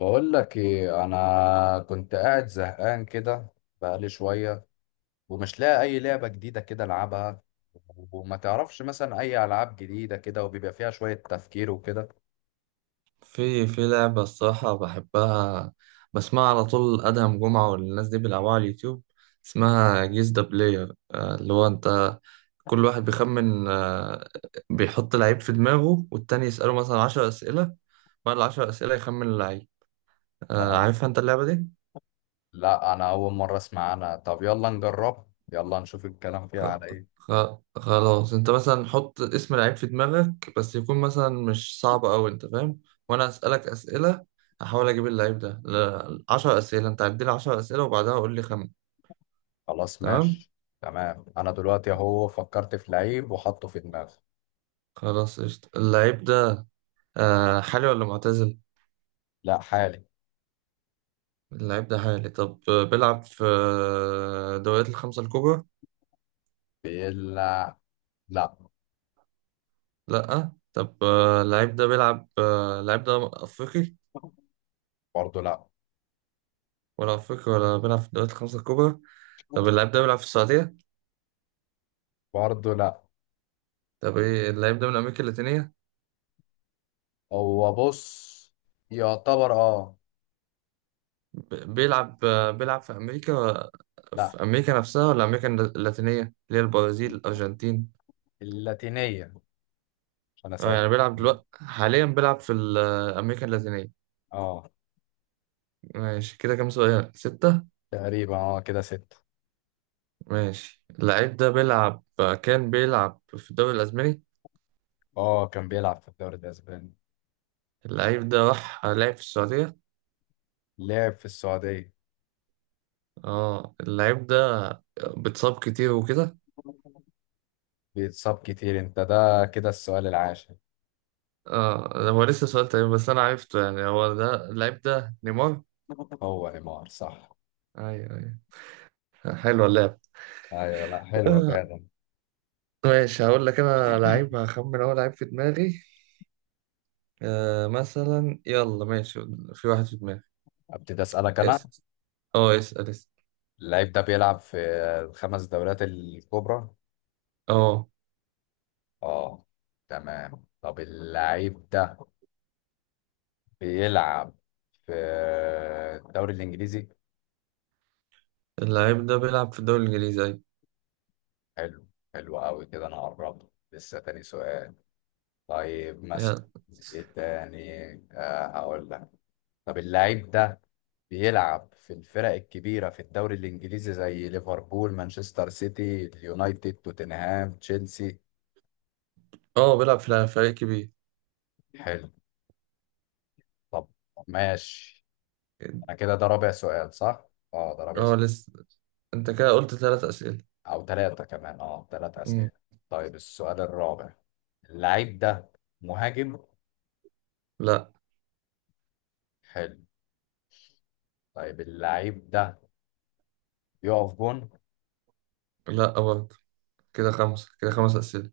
بقول لك ايه، انا كنت قاعد زهقان كده بقالي شويه، ومش لاقي اي لعبه جديده كده العبها، وما تعرفش مثلا اي العاب جديده كده وبيبقى فيها شويه تفكير وكده. في لعبة الصراحة بحبها، بسمعها على طول أدهم جمعة والناس دي بيلعبوها على اليوتيوب. اسمها جيز ذا بلاير، اللي هو أنت. كل واحد بيخمن، بيحط لعيب في دماغه والتاني يسأله مثلا عشر أسئلة. بعد العشر أسئلة يخمن اللعيب. اه، عارفها أنت اللعبة دي؟ لا انا اول مره اسمع عنها. طب يلا نجرب، يلا نشوف الكلام فيها خ... على ايه. خ... خلاص، انت مثلا حط اسم لعيب في دماغك، بس يكون مثلا مش صعب قوي، انت فاهم. وانا اسالك اسئله، احاول اجيب اللعيب ده 10 اسئله. انت عدي لي 10 اسئله وبعدها قول لي خمن. خلاص تمام. ماشي. تمام، انا دلوقتي اهو فكرت في لعيب وحطه في دماغي. خلاص قشطة. اللعيب ده، حالي ولا معتزل؟ لا حالي. اللعيب ده حالي. طب بيلعب في دوريات الخمسه الكبرى؟ بيلعب. لا. لا. طب اللعيب ده بيلعب، اللعيب ده افريقي؟ برضه لا. ولا افريقي ولا بيلعب في الدوريات الخمسه الكبرى. طب اللعيب ده بيلعب في السعوديه؟ برضه لا. طب ايه، اللعيب ده من امريكا اللاتينيه؟ هو بص، يعتبر اه. بيلعب، بيلعب في امريكا؟ لا. في امريكا نفسها ولا امريكا اللاتينيه اللي هي البرازيل، الارجنتين؟ اللاتينية، مش أنا اه، سايق. يعني بيلعب دلوقتي حاليا بيلعب في امريكا اللاتينيه. اه. ماشي، كده كام سؤال؟ ستة. تقريبا اه كده ستة. ماشي، اللعيب ده بيلعب، كان بيلعب في الدوري الاسباني. اه، كان بيلعب في الدوري الأسباني. اللعيب ده راح لعب في السعوديه. لعب في السعودية. اه، اللعيب ده بتصاب كتير وكده. بيتصاب كتير. انت ده كده السؤال العاشر. اه، هو لسه سؤال تاني بس انا عرفته، يعني هو ده اللعيب ده نيمار. هو نيمار صح. ايوه ايوه، حلوه اللعبه. ايوه. لا، حلوة آه، فعلا. ماشي، هقول لك انا لعيب، هخمن اول لعيب في دماغي. آه مثلا، يلا ماشي، في واحد في دماغي. ابتدي اسألك انا. اسال، اه اسال اسال. اللعيب ده بيلعب في الخمس دوريات الكبرى. اه، اه. تمام، طب اللعيب ده بيلعب في الدوري الانجليزي. اللعيب ده بيلعب في الدوري الانجليزي، ايوه. حلو، حلو قوي. كده انا قربت، لسه تاني سؤال. طيب مثلا، يلا. ايه تاني؟ هقول لك. طب اللعيب ده بيلعب في الفرق الكبيرة في الدوري الإنجليزي زي ليفربول، مانشستر سيتي، اليونايتد، توتنهام، تشيلسي. اه، بيلعب في فريق كبير. حلو. طب ماشي. أنا كده ده رابع سؤال صح؟ اه ده رابع اه سؤال. لسه. انت كده قلت ثلاث اسئله. أو ثلاثة كمان، اه ثلاثة مم. أسئلة. طيب السؤال الرابع، اللعيب ده مهاجم. لا. حلو. طيب اللعيب ده بيقف جون. لا برضه. كده خمسه، كده خمس اسئله.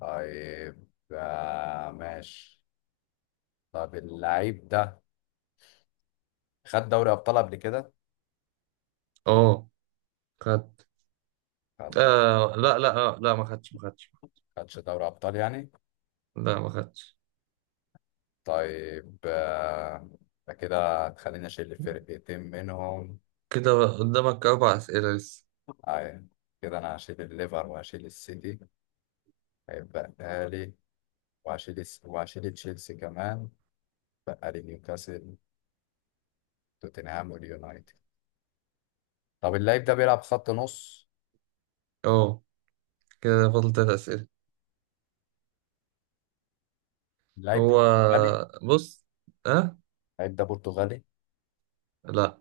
طيب ماشي. طب اللعيب ده خد دوري ابطال قبل كده؟ اه خدت. خد، آه لا لا، آه لا، ما خدتش. خدش دوري ابطال يعني؟ لا ما خدتش. طيب ده كده هتخليني اشيل فرقتين منهم. كده قدامك اربع اسئله لسه. أيوة. كده انا هشيل الليفر وهشيل السيتي، هيبقى لي، وهشيل تشيلسي كمان. بقى لي نيوكاسل، توتنهام واليونايتد. طب اللعيب ده بيلعب خط نص. اه كده فاضل ثلاث اسئله. اللعيب ده هو برتغالي؟ بص، أه. اللعيب ده برتغالي. لا،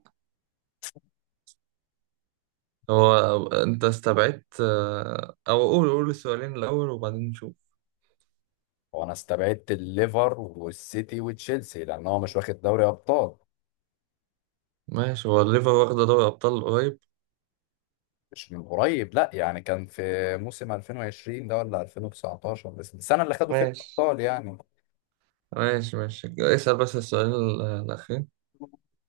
هو أنت استبعدت، أو قول السؤالين الأول وبعدين نشوف. هو انا استبعدت الليفر والسيتي وتشيلسي لان هو مش واخد دوري ابطال. ماشي، هو الليفر واخدة دوري أبطال قريب. مش من قريب، لا، يعني كان في موسم 2020 ده ولا 2019، بس السنة اللي خدوا فيها ماشي الأبطال يعني. ماشي ماشي اسأل بس السؤالين الأخير.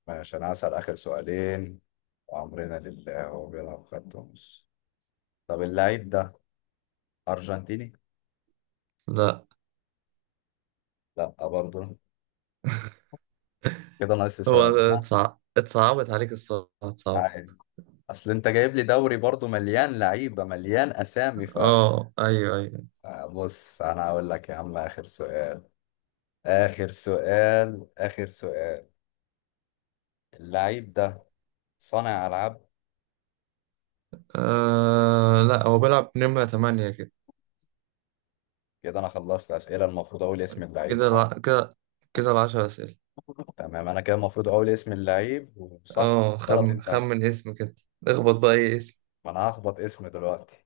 ماشي، أنا هسأل آخر سؤالين وأمرنا لله. هو بيلعب خط نص. طب اللعيب ده أرجنتيني؟ لا. لا برضه. كده ناقص لي هو سؤال. لا اتصعبت عليك الصراحة، اتصعبت. عادي، أصل أنت جايب لي دوري برضه مليان لعيبة، مليان أسامي. ف اه أيوه أيوه. بص أنا هقول لك يا عم، آخر سؤال، آخر سؤال، آخر سؤال. اللعيب ده صانع ألعاب. آه لا، هو بيلعب نمرة تمانية كده. كده انا خلصت اسئله، المفروض اقول اسم اللعيب صح. كده، كده العشر أسئلة. تمام انا كده المفروض اقول اسم اللعيب وصح. اه غلط. خمن اسم كده. اخبط بقى أي اسم. ما انا هخبط اسمه دلوقتي.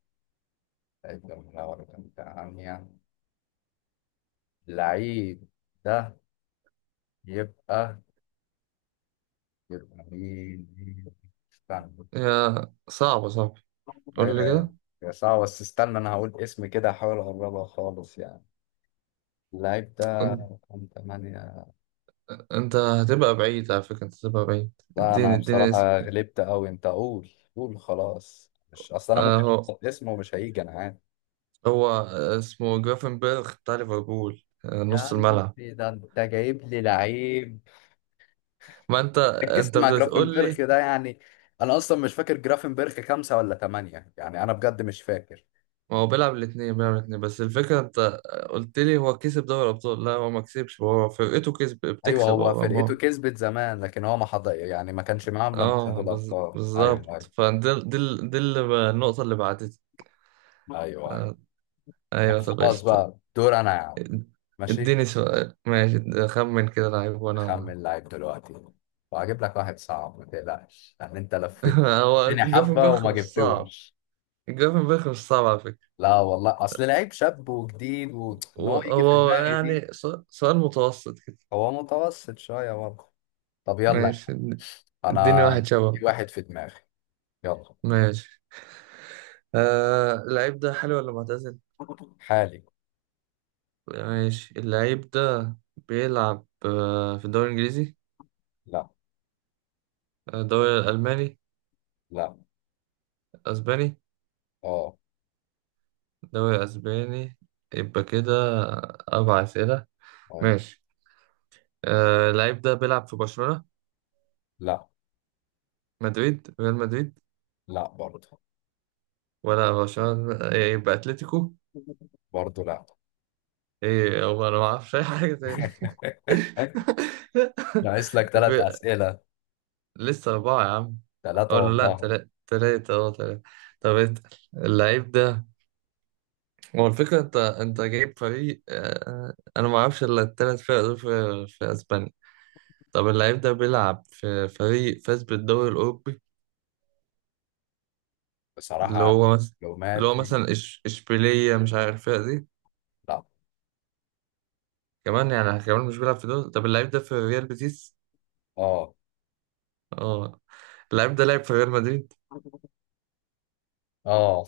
لعيب ده من الأول، كان بتاع عنيا. اللعيب ده يبقى، يبقى مين مين؟ استنى. يا صعبة صعبة. ايوه قول لي ايوه، كده. يا صعب، بس استنى انا هقول اسم كده، احاول اقربها خالص يعني. اللعيب قول ده لي. كان تمانية. انت هتبقى بعيد على فكرة، انت هتبقى بعيد. لا اديني انا اديني اسم بصراحه كده. غلبت قوي، انت قول. قول خلاص، مش اصل انا ممكن اهو. احط اسمه ومش هيجي، انا عارف. هو اسمه جرافنبرغ بتاع ليفربول، يا نص عم الملعب. ده انت جايب لي لعيب، ما انت، ركزت انت مع بتقول جرافنبرخ لي، ده يعني. انا اصلا مش فاكر جرافنبرخ خمسة ولا ثمانية يعني، انا بجد مش فاكر. ما هو بيلعب الاثنين، بيلعب الاثنين بس الفكرة انت قلت لي هو كسب دوري الابطال. لا، هو ما كسبش، هو فرقته كسب، ايوه بتكسب، هو هو فرقته ما. كسبت زمان، لكن هو ما حضر يعني، ما كانش معاهم لما اه خدوا الابطال. بالظبط. ايوه دي اللي النقطة اللي بعدتها. ايوه. آه، طب ايوه طب خلاص قشطة. بقى دور انا يا عم. ماشي، اديني سؤال، ماشي، خمن كده لعيب وانا. اخمن لعيب دلوقتي. وهجيب لك واحد صعب ما تقلقش، يعني انت لفيت هو الدنيا حبه جافنبرخ وما مش صعب. جبتوش. جافنبرخ مش صعب على فكرة. لا والله، اصل لعيب شاب وجديد، وان هو يجي في هو دماغي يعني دي. سؤال متوسط كده. هو متوسط شوية برضه. طب يلا. ماشي أنا اديني واحد شبه في واحد كده. في دماغي. يلا. ماشي. آه، اللعيب ده حلو ولا معتزل؟ حالي. ماشي، اللعيب ده بيلعب آه في الدوري الإنجليزي؟ لا. الدوري الألماني؟ لا. أسباني؟ اه. الدوري الأسباني. يبقى كده أربع أسئلة. اه. ماشي. آه، اللعيب ده بيلعب في برشلونة؟ لا. مدريد؟ ريال مدريد؟ لا برضه. ولا برشلونة؟ يبقى أتلتيكو. برضه لا. ايه، هو انا ما اعرفش اي حاجه تاني. ناقص لك ثلاث في... أسئلة. لسه اربعه يا عم. أه ثلاثة ولا لا، والله. تلاته، تلاته. طب انت، اللعيب ده، هو الفكره، انت جايب فريق، انا ما اعرفش الا التلات فرق دول في اسبانيا. طب اللعيب ده بيلعب في فريق فاز بالدوري الاوروبي، اللي بصراحة هو مثلا، اللي هو معلوماتي. مثلا اشبيليه؟ مش عارف الفرقه دي لا. كمان، يعني كمان مش بيلعب في دول. طب اللعيب ده في ريال بيتيس. اه. اه، اللعيب ده لعب في ريال مدريد. اه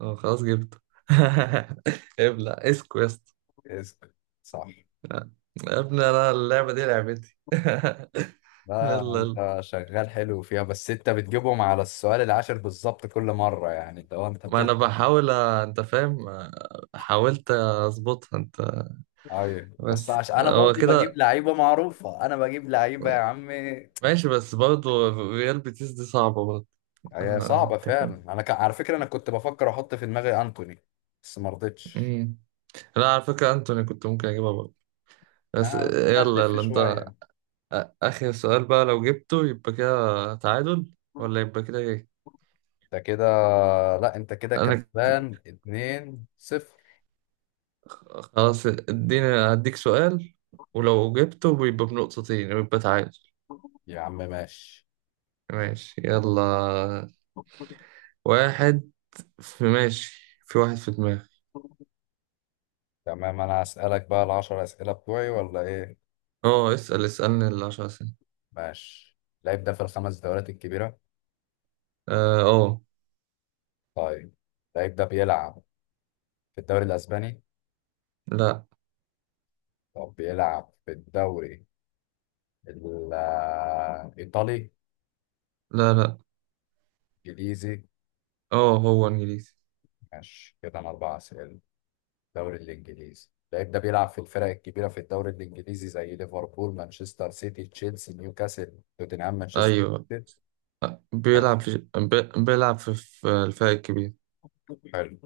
اه خلاص جبته. ابلع اسكو يا اسطى. اسأل. صح. لا. يا ابني، انا اللعبه دي لعبتي. لا يلا يلا. انت شغال حلو فيها، بس انت بتجيبهم على السؤال العاشر بالظبط كل مرة، يعني لو انت ما انا بتلحق. بحاول انت فاهم، حاولت اظبطها انت. ايوه، بس بس عشان انا هو برضو بجيب كده. لعيبه معروفه، انا بجيب لعيبه يا عم. ماشي، بس برضه ريال بيتيس دي صعبه برضه. هي اه صعبه أنت فاهم. فعلا. على فكره انا كنت بفكر احط في دماغي انتوني، بس ما رضيتش. أمم. لا على فكره، انتوني كنت ممكن اجيبها برضه. بس انا يلا هتلف يلا انت. شويه. اخر سؤال بقى، لو جبته يبقى كده تعادل ولا يبقى كده ايه؟ انت كده، لا انت كده انا كسبان 2-0. خلاص اديني، هديك سؤال، ولو جبته بيبقى بنقطتين ويبقى تعادل. يا عم ماشي. ماشي يلا. واحد في، ماشي، في واحد في دماغي. تمام، انا هسألك بقى العشر اسئله بتوعي ولا ايه؟ اه اسأل، اسألني العشر سنين. ماشي، اللعيب ده في الخمس دوريات الكبيره. اه آه. طيب اللعيب ده بيلعب في الدوري الاسباني. لا. طب بيلعب في الدوري ال- الإيطالي؟ لا. لا. إنجليزي. اه هو انجليزي، ماشي كده أنا أربع أسئلة. الدوري الإنجليزي، اللعيب ده بيلعب في الفرق الكبيرة في الدوري الإنجليزي زي ليفربول، مانشستر سيتي، تشيلسي، نيوكاسل، توتنهام، مانشستر ايوه. سيتي. حلو، بيلعب في بيلعب في في الفريق الكبير. حلو.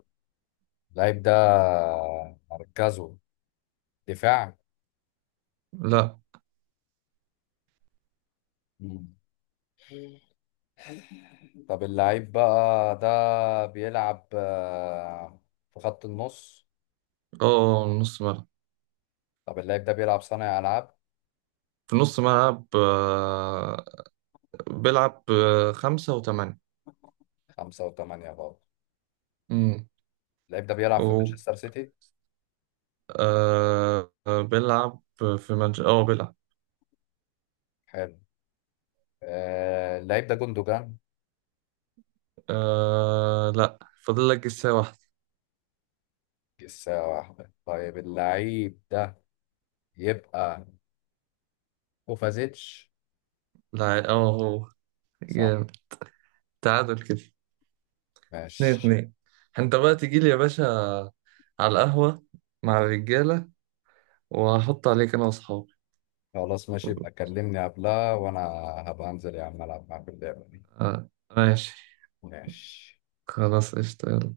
اللعيب ده مركزه دفاع. لا. مم. طب اللعيب بقى ده بيلعب في خط النص. اه نص ملعب. طب اللعيب ده بيلعب صانع ألعاب. في نص ملعب، بيلعب، خمسة وثمانية. خمسة وثمانية برضه. اللعيب ده بيلعب في امم. مانشستر سيتي. بيلعب في منش، اه بيلعب. حلو. اللعيب ده جندوجان. لا. فاضل لك جسة واحدة. لسه واحدة. طيب اللعيب ده يبقى كوفازيتش. لا. اه هو صح. جامد. تعادل كده، اتنين ماشي. اتنين. انت بقى تجي لي يا باشا على القهوة مع الرجالة، وهحط عليك انا واصحابي. خلاص ماشي، يبقى كلمني قبلها وانا هبقى انزل يا عم العب معاك اللعبة دي. آه ماشي. ماشي. خلاص قشطة يلا.